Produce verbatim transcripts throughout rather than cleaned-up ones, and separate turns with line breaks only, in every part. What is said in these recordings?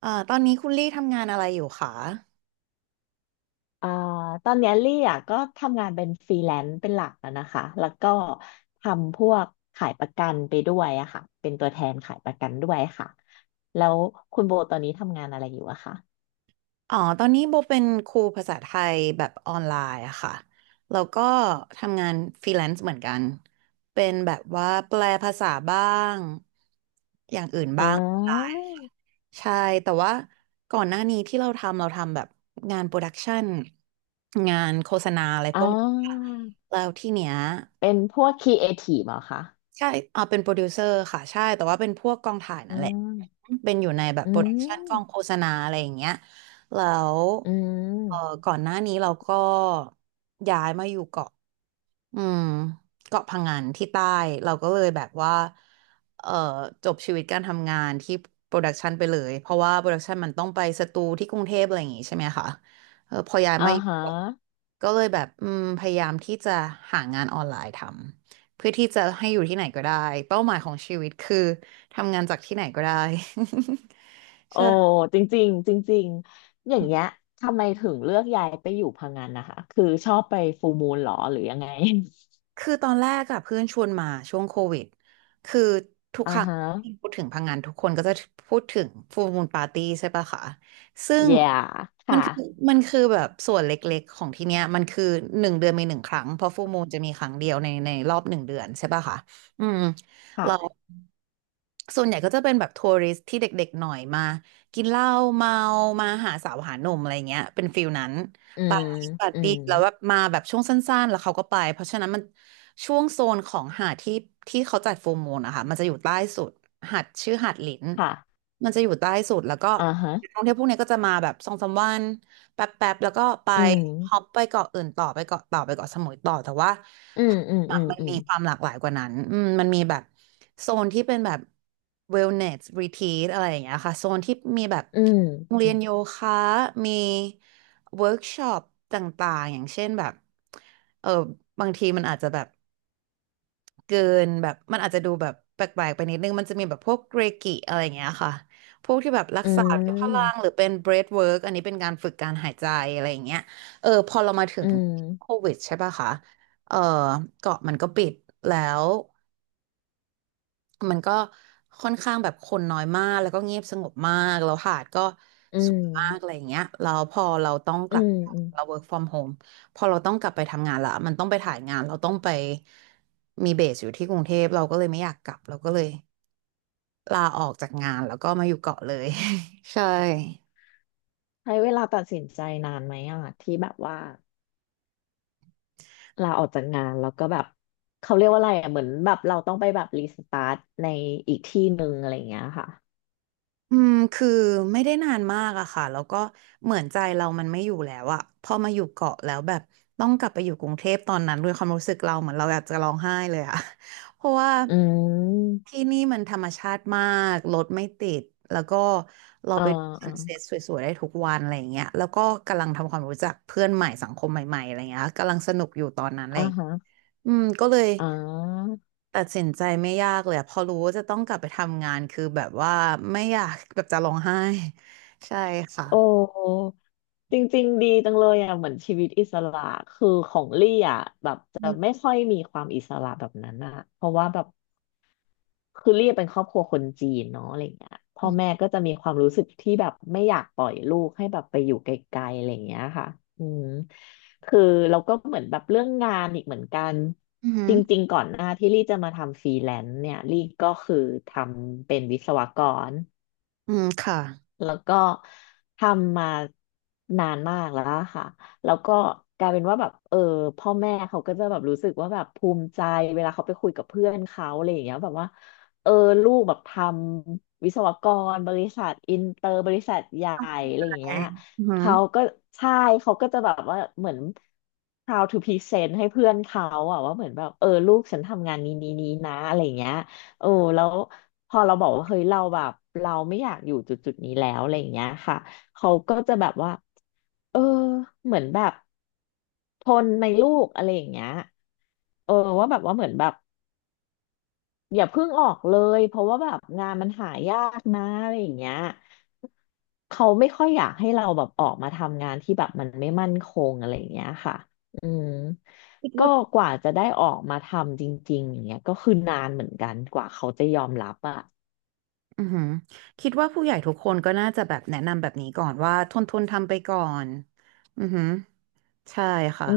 เอ่อตอนนี้คุณลี่ทำงานอะไรอยู่คะ
เอ่อตอนเนี้ยลี่อ่ะก็ทำงานเป็นฟรีแลนซ์เป็นหลักอะนะคะแล้วก็ทำพวกขายประกันไปด้วยอะค่ะเป็นตัวแทนขายประกันด้วยค่ะแล้วคุณโบตอนนี้ทำงานอะไรอยู่อะคะ
อ๋อ ตอนนี้โบเป็นครูภาษาไทยแบบออนไลน์อะค่ะ แล้วก็ทำงานฟรีแลนซ์เหมือนกัน เป็นแบบว่าแปลภาษาบ้าง อย่างอื่น
อ่
บ้างออนไล
า
น์ใช่ แต่ว่าก่อนหน้านี้ที่เราทำเราทำแบบงานโปรดักชันงานโฆษณาอะไร
อ่
พวกนี้ค่ะ
า
แล้วที่เนี้ย
เป็นพวกครีเอทีฟเหรอคะ
ใช่อ่าเป็นโปรดิวเซอร์ค่ะ ใช่ แต่ว่าเป็นพวกกองถ่าย
อื
นั่นแหละ
ม
เป็นอยู่ในแบบ
อื
โปรดักชันกองโฆ
ม
ษณาอะไรอย่างเงี้ยแล้ว
อื
เออ
ม
ก่อนหน้านี้เราก็ย้ายมาอยู่เกาะ อืมเกาะพังงานที่ใต้เราก็เลยแบบว่าเอ่อจบชีวิตการทำงานที่โปรดักชันไปเลยเพราะว่าโปรดักชันมันต้องไปสตูที่กรุงเทพอะไรอย่างงี้ใช่ไหมคะเออพอย้าย
อ่า
มาอยู่
ฮะ
เกาะก็เลยแบบอืมพยายามที่จะหางานออนไลน์ทำเพื่อที่จะให้อยู่ที่ไหนก็ได้เป้าหมายของชีวิตคือทำงานจากที่ไหนก็ได้
โอ้
ใช่
จริงๆจริงๆอย่างเงี้ยทำไมถึงเลือกย้ายไปอยู่พังงานนะคะคือชอบไปฟูลมูนหรอหรือยังไง
คือตอนแรกอะเพื่อนชวนมาช่วงโควิดคือทุก
อ่า
ครั้ง
ฮะ
ที่พูดถึงพังงานทุกคนก็จะพูดถึงฟูลมูนปาร์ตี้ใช่ปะคะซึ่ง
yeah
มันคือ
ค่ะ
มันคือแบบส่วนเล็กๆของที่เนี้ยมันคือหนึ่งเดือนมีหนึ่งครั้งเพราะฟูลมูนจะมีครั้งเดียวในในรอบหนึ่งเดือนใช่ปะคะอืมเรา
ค่ะ
ส่วนใหญ่ก็จะเป็นแบบทัวริสต์ที่เด็กๆหน่อยมากินเหล้าเมามาหาสาวหาหนุ่มอะไรเงี้ยเป็นฟิลนั้น
อื
ปา
ม
ร์ตี้ปาร์
อื
ตี้
ม
แล้วแบบมาแบบช่วงสั้นๆแล้วเขาก็ไปเพราะฉะนั้นมันช่วงโซนของหาดที่ที่เขาจัดฟูลมูนนะคะมันจะอยู่ใต้สุดหาดชื่อหาดหลิน
ค่ะ
มันจะอยู่ใต้สุดแล้วก็
อ่าฮะ
นักท่องเที่ยวพวกเนี้ยก็จะมาแบบสองสามวันแป๊บๆแล้วก็ไป
อืม
ฮอปไปเกาะอื่นต่อไปเกาะเต่อไปเกาะสมุยต่อแต่ว่า
อืม อืมอื
มันมี
ม
ความหลากหลายกว่านั้นอืมมันมีแบบโซนที่เป็นแบบ wellness retreat อะไรอย่างเงี้ยค่ะโซนที่มีแบบ
อืม
โรงเรี
อื
ยนโยคะมี เวิร์กช็อปต่างๆอย่างเช่นแบบเออบางทีมันอาจจะแบบเกินแบบมันอาจจะดูแบบแปลกๆไปนิดนึงมันจะมีแบบพวกเรกิอะไรอย่างเงี้ยค่ะพวกที่แบบรักษาพ้ะพลั
ม
งหรือเป็นเบรธเวิร์กอันนี้เป็นการฝึกการหายใจอะไรอย่างเงี้ยเออพอเรามาถึ
อื
ง
ม
โควิดใช่ป่ะคะเออเกาะมันก็ปิดแล้ว มันก็ค่อนข้างแบบคนน้อยมากแล้วก็เงียบสงบมากแล้วหาดก็
อื
ส
ม
วย
อื
มากอะไร
ม
อย่างเงี้ยแล้วพอเราต้องก
อื
ลับ
มอืม
เรา work from home พอเราต้องกลับไปทำงานละมันต้องไปถ่ายงานเราต้องไปมีเบสอยู่ที่กรุงเทพเราก็เลยไม่อยากกลับเราก็เลยลาออกจากงานแล้วก็มาอยู่เกาะเลย ใช่
ใช้เวลาตัดสินใจนานไหมอ่ะที่แบบว่าลาออกจากงานแล้วก็แบบเขาเรียกว่าอะไรอ่ะเหมือนแบบเราต้องไปแบบรีสตาร์ทในอีกที่หนึ่งอะไรอย่างเงี้ยค่ะ
อืมคือไม่ได้นานมากอะค่ะแล้วก็เหมือนใจเรามันไม่อยู่แล้วอะพอมาอยู่เกาะแล้วแบบต้องกลับไปอยู่กรุงเทพตอนนั้นด้วยความรู้สึกเราเหมือนเราอยากจะร้องไห้เลยอะ เพราะว่า
อืม
ที่นี่มันธรรมชาติมากรถไม่ติดแล้วก็เรา
อ่า
ไปดูซั
อ่า
นเซ็ตสวยๆได้ทุกวันอะไรอย่างเงี้ยแล้วก็กำลังทำความรู้จักเพื่อนใหม่สังคมใหม่ๆอะไรเงี้ยกำลังสนุกอยู่ตอนนั้นเล
อ่า
ย
ฮะ
อืมก็เลย
อ่า
ตัดสินใจไม่ยากเลยอะพอรู้ว่าจะต้องกลับไปทำงานคือแบบว่าไม่อยาก แบบจะร้องไห้ ใช่ค่ะ
โอ้จริงๆดีจังเลยอ่ะเหมือนชีวิตอิสระคือของลี่อ่ะแบบจะ
อื
ไม่
ม
ค่อยมีความอิสระแบบนั้นอ่ะเพราะว่าแบบคือลี่เป็นครอบครัวคนจีนเนาะอะไรเงี้ยพ่อแม่ก็จะมีความรู้สึกที่แบบไม่อยากปล่อยลูกให้แบบไปอยู่ไกลๆอะไรเงี้ยค่ะอืมคือเราก็เหมือนแบบเรื่องงานอีกเหมือนกัน
อือหื
จ
อ
ริงๆก่อนหน้าที่ลี่จะมาทำฟรีแลนซ์เนี่ยลี่ก็คือทำเป็นวิศวกร
อืมค่ะ
แล้วก็ทำมานานมากแล้วอะค่ะ แล้วก็กลายเป็นว่าแบบเออพ่อแม่เขาก็จะแบบรู้สึกว่าแบบภูมิใจเวลาเขาไปคุยกับเพื่อนเขาอะไรอย่างเงี้ยแบบว่าเออลูกแบบทำวิศวกรบริษัทอินเตอร์บริษัทใหญ่อะ
ไ
ไรอย่าง
ป
เงี้ย
อือหือ
เขาก็ใช่เขาก็จะแบบว่าเหมือน proud to present ให้เพื่อนเขาอะว่าเหมือนแบบเออลูกฉันทำงานนี้นี้นี้นะอะไรอย่างเงี้ย โอ้แล้วพอเราบอกว่าเฮ้ยเราแบบเราไม่อยากอยู่จุดจุดนี้แล้วอะไรอย่างเงี้ยค่ะเขาก็จะแบบว่าเออเหมือนแบบทนไหมลูกอะไรอย่างเงี้ยเออว่าแบบว่าเหมือนแบบอย่าเพิ่งออกเลยเพราะว่าแบบงานมันหายากนะอะไรอย่างเงี้ยเขาไม่ค่อยอยากให้เราแบบออกมาทำงานที่แบบมันไม่มั่นคงอะไรอย่างเงี้ยค่ะอืม
คิด
ก็
ว่า
กว่าจะได้ออกมาทำจริงๆอย่างเงี้ยก็คือนานเหมือนกันกว่าเขาจะยอมรับอะ
อือหือคิดว่าผู้ใหญ่ทุกคนก็น่าจะแบบแนะนำแบบนี้ก่อนว่าทนทนทำไปก่อนอือหือใช่
อื
ค่ะ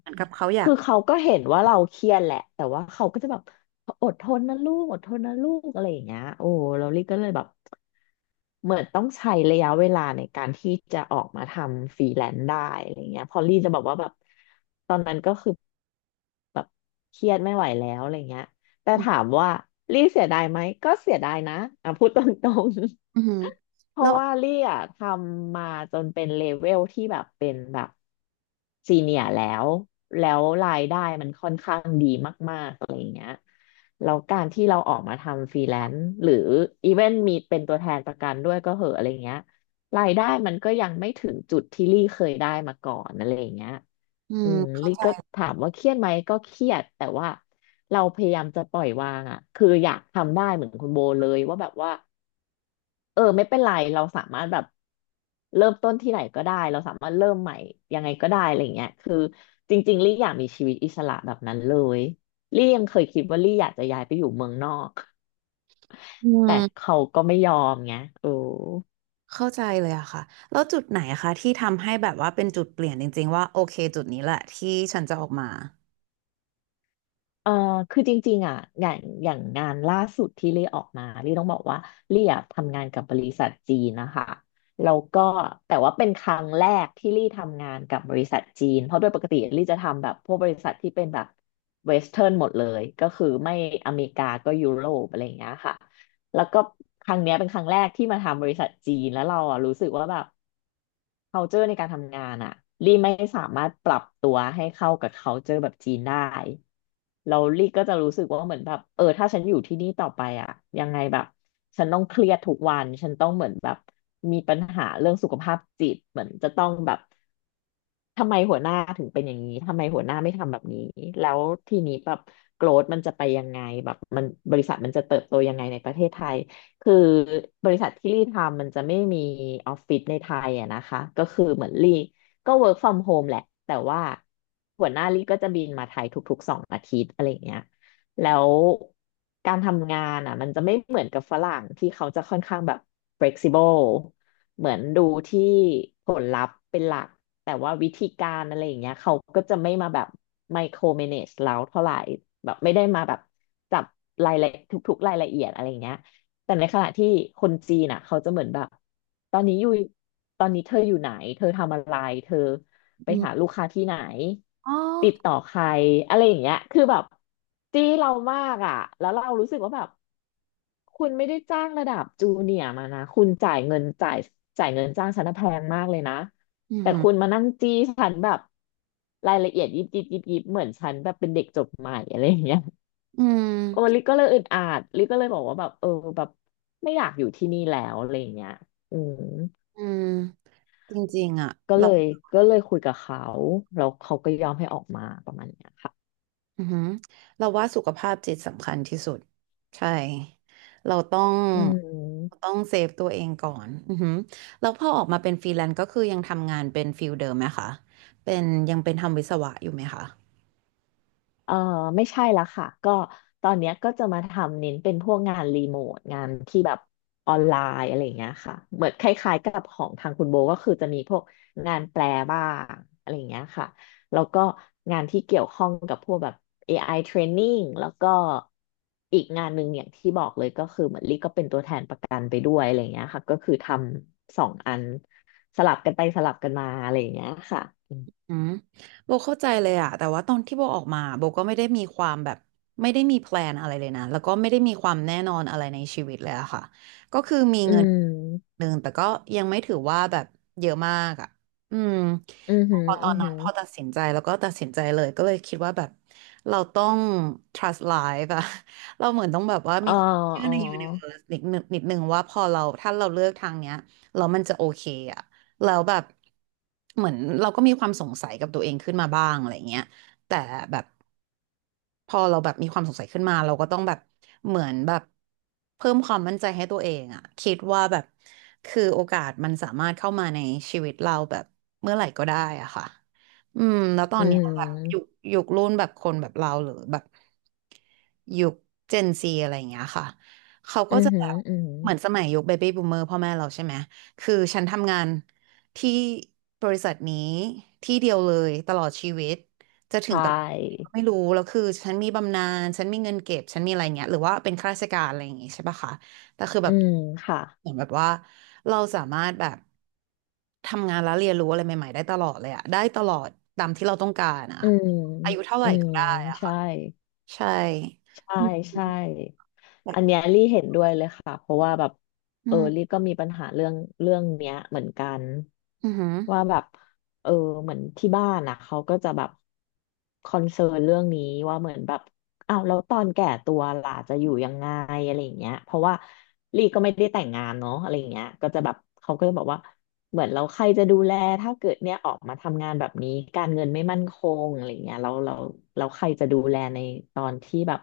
เหมือนกับเขาอยา
คือ
ก
เขาก็เห็นว่าเราเครียดแหละ แต่ว่าเขาก็จะแบบอดทนนะลูก อดทนนะลูกอะไรอย่างเงี้ยโอ้ เราลี่ก็เลยแบบเหมือนต้องใช้ระยะเวลาในการที่จะออกมาทำฟรีแลนซ์ได้อะไรเงี้ยพอลี่จะบอกว่าแบบตอนนั้นก็คือ แบบเครียดไม่ไหวแล้วอะไรเงี้ยแต่
อื
ถาม
ม
ว่าลี่เสียดายไหมก็เสียดายนะอ่ะพูดตรง
อือ
ๆ
หือ
เพ
แล้
ราะ
ว
ว่าลี่อ่ะทำมาจนเป็นเลเวลที่แบบเป็นแบบซีเนียแล้วแล้วรายได้มันค่อนข้างดีมากๆ แล้วการที่เราออกมาทำฟรีแลนซ์หรืออีเวนมีเป็นตัวแทนประกันด้วยก็เหอะอะไรเงี้ยรายได้มันก็ยังไม่ถึงจุดที่ลี่เคยได้มาก่อนอะไรอย่างเงี้ย
อื
อื
ม
ม
เขา
ลี่ก็ถามว่าเครียดไหมก็เครียดแต่ว่าเราพยายามจะปล่อยวางอ่ะคืออยากทำได้เหมือนคุณโบเลยว่าแบบว่า เออไม่เป็นไรเราสามารถแบบเริ่มต้นที่ไหนก็ได้เราสามารถเริ่มใหม่ยังไงก็ได้อะไรเงี้ยคือจริงๆลี่อยากมีชีวิตอิสระแบบนั้นเลยลี่ยังเคยคิดว่าลี่อยากจะย้ายไปอยู่เมืองนอก
อื
แต่
ม
เขาก็ไม่ยอมไงโอ้
เข้าใจเลยอะค่ะแล้วจุดไหนอะคะที่ทำให้แบบว่าเป็นจุดเปลี่ยนจริงๆว่าโอเคจุดนี้แหละที่ฉันจะออกมา
เออคือจริงๆอ่ะอย่างอย่างงานล่าสุดที่เลี่ยออกมาลี่ต้องบอกว่าเลี่ยทำงานกับบริษัทจีนนะคะแล้วก็แต่ว่าเป็นครั้งแรกที่ลี่ทำงานกับบริษัทจีนเพราะโดยปกติลี่จะทำแบบพวกบริษัทที่เป็นแบบเวสเทิร์นหมดเลยก็คือไม่อเมริกาก็ยุโรปอะไรอย่างเงี้ยค่ะ แล้วก็ครั้งเนี้ยเป็นครั้งแรกที่มาทำบริษัทจีนแล้วเราอ่ะรู้สึกว่าแบบ culture ในการทำงานอ่ะลี่ไม่สามารถปรับตัวให้เข้ากับ culture แบบจีนได้เราลี่ก็จะรู้สึกว่าเหมือนแบบเออถ้าฉันอยู่ที่นี่ต่อไปอ่ะยังไงแบบฉันต้องเครียดทุกวันฉันต้องเหมือนแบบมีปัญหาเรื่องสุขภาพจิตเหมือนจะต้องแบบ ทำไมหัวหน้าถึงเป็นอย่างนี้ ทำไมหัวหน้าไม่ทำแบบนี้ แล้วทีนี้แบบโกรธมันจะไปยังไงแบบมันบริษัทมันจะเติบโตยังไงในประเทศไทย คือบริษัทที่ลี่ทำมันจะไม่มีออฟฟิศในไทยอะนะคะ ก็คือเหมือนลี่ก็ work from home แหละ แต่ว่าหัวหน้าลี่ก็จะบินมาไทยทุกๆสองอาทิตย์อะไรอย่างเงี้ยแล้วการทำงานอ่ะมันจะไม่เหมือนกับฝรั่งที่เขาจะค่อนข้างแบบ flexible เหมือนดูที่ผลลัพธ์เป็นหลักแต่ว่าวิธีการอะไรอย่างเงี้ยเขาก็จะไม่มาแบบไมโครเมเนจเราเท่าไหร่แบบไม่ได้มาแบบจับรายละทุกๆรายละเอียดอะไรอย่างเงี้ยแต่ในขณะที่คนจีนอ่ะเขาจะเหมือนแบบตอนนี้อยู่ตอนนี้เธออยู่ไหนเธอทำอะไรเธอไปหา
อื
ลูกค้าที่ไหน
อ๋อ
ติดต่อใครอะไรอย่างเงี้ยคือแบบจี้เรามากอ่ะแล้วเรารู้สึกว่าแบบ คุณไม่ได้จ้างระดับจูเนียร์มานะคุณจ่ายเงินจ่ายจ่ายเงินจ้างฉันน่ะแพงมากเลยนะ
อื
แต่คุณ
ม
มานั่งจี้ฉันแบบรายละเอียดยิบยิบยิบยิบเหมือนฉันแบบเป็นเด็กจบใหม่อะไรอย่างเงี้ย
อืม
โอ้ลิก็เลยอึดอัดลิก็เลยบอกว่าแบบเออแบบไม่อยากอยู่ที่นี่แล้วอะไรอย่างเงี้ยอืม
อืมจริงๆอ่ะ
ก็
เรา
เลยก็เลยคุยกับเขาแล้วเขาก็ยอมให้ออกมาประมาณเนี้ยค่ะ
อืมเราว่าสุขภาพจิตสำคัญที่สุด ใช่ เราต้อง
อื
เราต้
ม
องเซฟตัวเองก่อนอืมแล้วพอออกมาเป็นฟรีแลนซ์ก็คือยังทำงานเป็นฟิลเดิมไหมคะเป็นยังเป็นทำวิศวะอยู่ไหมคะ
เออไม่ใช่ละค่ะก็ตอนเนี้ยก็จะมาทำเน้นเป็นพวกงานรีโมทงานที่แบบออนไลน์อะไรอย่างเงี้ยค่ะเหมือนคล้ายๆกับของทางคุณโบก็คือจะมีพวกงานแปลบ้างอะไรอย่างเงี้ยค่ะแล้วก็งานที่เกี่ยวข้องกับพวกแบบ เอ ไอ training แล้วก็อีกงานหนึ่งอย่างที่บอกเลยก็คือเหมือนลี่ก็เป็นตัวแทนประกันไปด้วยอะไรอย่างเงี้ยค่ะก็คือทำสองอันสลับกันไปสลับกันมาอะไรอย่างเงี้ยค่ะอ
อืมโบเข้าใจเลยอะแต่ว่าตอนที่โบออกมาโบก็ไม่ได้มีความแบบไม่ได้มีแพลนอะไรเลยนะแล้วก็ไม่ได้มีความแน่นอนอะไรในชีวิตเลยอะค่ะก็คือมี
ื
เงินห
ม
นึ่งแต่ก็ยังไม่ถือว่าแบบเยอะมากอะอืม
อือหือ
พอต
อื
อ
ม
น
อ
นั้
หื
น
ม
พอตัดสินใจแล้วก็ตัดสินใจเลยก็เลยคิดว่าแบบเราต้อง trust life อะ เราเหมือนต้องแบบว่า
อ๋
มี
อ
ความเชื่อ
อ๋อ
ใน universe นิดนึงนิดนึงว่าพอเราถ้าเราเลือกทางเนี้ยแล้วมันจะโอเคอะ แล้วแบบเหมือนเราก็มีความสงสัยกับตัวเองขึ้นมาบ้างอะไรเงี้ยแต่แบบ พอเราแบบมีความสงสัยขึ้นมาเราก็ต้องแบบเหมือนแบบเพิ่มความมั่นใจให้ตัวเองอะคิดว่าแบบคือโอกาสมันสามารถเข้ามาในชีวิตเราแบบเมื่อไหร่ก็ได้อะค่ะอืมแล้วตอ
อื
นเนี้ยแบบยุค
ม
ยุครุ่นแบบคนแบบเราหรือแบบยุคเจนซีอะไรอย่างเงี้ยค่ะเขาก็
อืม
จะแบบ
อืม
เหมือนสมัยยุคเบบี้บูมเมอร์พ่อแม่เราใช่ไหมคือฉันทำงานที่บริษัทนี้ที่เดียวเลยตลอดชีวิต จะถึ
ใช
งตำแหน่งไหน
่
ก็ไม่รู้แล้วคือฉันมีบำนาญฉันมีเงินเก็บฉันมีอะไรเงี้ยหรือว่าเป็นข้าราชการอะไรอย่างงี้ใช่ปะคะแต่คือแบ
อื
บ
มค่ะ
เหมือนแบบว่าเราสามารถแบบทำงานแล้วเรียนรู้อะไรใหม่ๆได้ตลอดเลยอะได้ตลอดตามที่เราต้องการอะ
อืม
อายุเท่าไห
อื
ร่
ม
ก็ได้อะ
ใช่
ค่ะใช่
ใช่
อืม
ใช่ อันเนี้ยลี่เห็นด้วยเลยค่ะเพราะว่าแบบ
อื
เออ
ม
ลี่ก็มีปัญหาเรื่องเรื่องเนี้ยเหมือนกัน
อือหือ
ว่าแบบเออเหมือนที่บ้านอ่ะเขาก็จะแบบคอนเซิร์นเรื่องนี้ว่าเหมือนแบบอ้าวแล้วตอนแก่ตัวล่ะจะอยู่ยังไงอะไรอย่างเงี้ยเพราะว่าลี่ก็ไม่ได้แต่งงานเนาะอะไรอย่างเงี้ยก็จะแบบเขาก็จะบอกว่า เหมือนเราใครจะดูแลถ้าเกิดเนี่ยออกมาทำงานแบบนี้การเงินไม่มั่นคงอะไรเงี้ยเราเราเราใครจะดูแลในตอนที่แบบ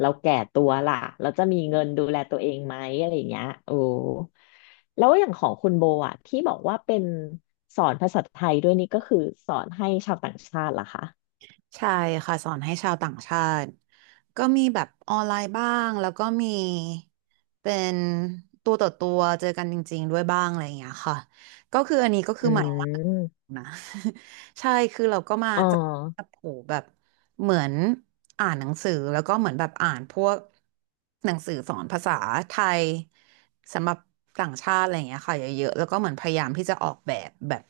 เราแก่ตัวล่ะเราจะมีเงินดูแลตัวเองไหมอะไรเงี้ยโอ้แล้วอย่างของคุณโบอะที่บอกว่าเป็นสอนภาษาไทยด้วยนี่ก็คือสอนให้ชาวต่างชาติเหรอคะ
ใช่ค่ะสอนให้ชาวต่างชาติก็มีแบบออนไลน์บ้างแล้วก็มีเป็นตัวต่อตัวเจอกันจริงๆด้วยบ้างอะไรอย่างเงี้ยค่ะก็คืออันนี้ก็คื
อื
อใหม่มาก
ม
นะ ใช่คือเราก็มา
อ๋อ
จับจับโผแบบเหมือนอ่านหนังสือแล้วก็เหมือนแบบอ่านพวกหนังสือสอนภาษาไทยสำหรับต่างชาติอะไรอย่างเงี้ยค่ะเยอะๆแล้วก็เหมือนพยายามที่จะออกแบบแบบ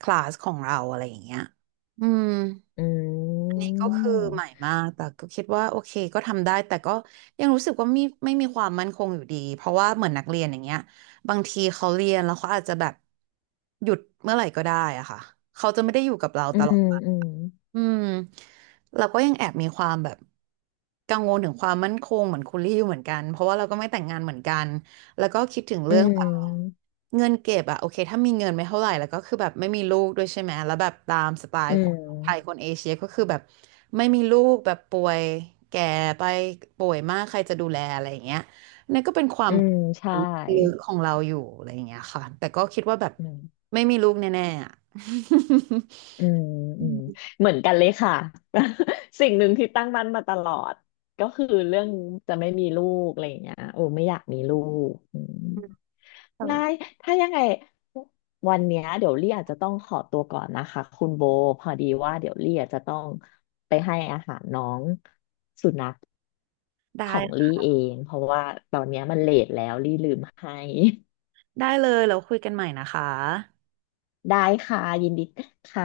คลาสของเราอะไรอย่างเงี้ยอืม
อื
อันนี้
ม
ก็คือใหม่มากแต่ก็คิดว่าโอเคก็ทำได้แต่ก็ยังรู้สึกว่าไม่ไม่มีความมั่นคงอยู่ดีเพราะว่าเหมือนนักเรียนอย่างเงี้ยบางทีเขาเรียนแล้วเขาอาจจะแบบหยุดเมื่อไหร่ก็ได้อะค่ะเขาจะไม่ได้อยู่กับเรา
อื
ตลอด
มอืม
อืมเราก็ยังแอบมีความแบบกังวลถึงความมั่นคงเหมือนคุณลี่อยู่เหมือนกันเพราะว่าเราก็ไม่แต่งงานเหมือนกันแล้วก็คิดถึง
อื
เรื่องแบบ
ม
เงินเก็บอะโอเคถ้ามีเงินไม่เท่าไหร่แล้วก็คือแบบไม่มีลูกด้วยใช่ไหมแล้วแบบตามสไต
อื
ล์ค
ม
นไทยคนเอเชียก็คือแบบไม่มีลูกแบบป่วยแก่ไปป่วยมากใครจะดูแลอะไรอย่างเงี้ยนี่นก็เป็นควา
อื
ม
มใช่
ลึกๆของเราอยู่อะไรอย่างเงี้ยค่ะแต่ก็คิดว่าแบบ
อืม
ไม่มีลูกแน่ๆอะ
อืมอืมเหมือนกันเลยค่ะ สิ่งหนึ่งที่ตั้งมั่นมาตลอดก็คือเรื่องจะไม่มีลูกอะไรอย่างเงี้ยโอ้ไม่อยากมีลูกอืมได้ ถ้ายังไงวันเนี้ยเดี๋ยวลี่อาจจะต้องขอตัวก่อนนะคะคุณโบพอดีว่าเดี๋ยวลี่อาจจะต้องไปให้อาหารน้องสุนัข
ได้
ของลี่เองเพราะว่าตอนเนี้ยมันเลทแล้วลี่ลืมให้
ได้เลยเราคุยกันใหม่นะคะ
ได้ค่ะยินดีค่ะ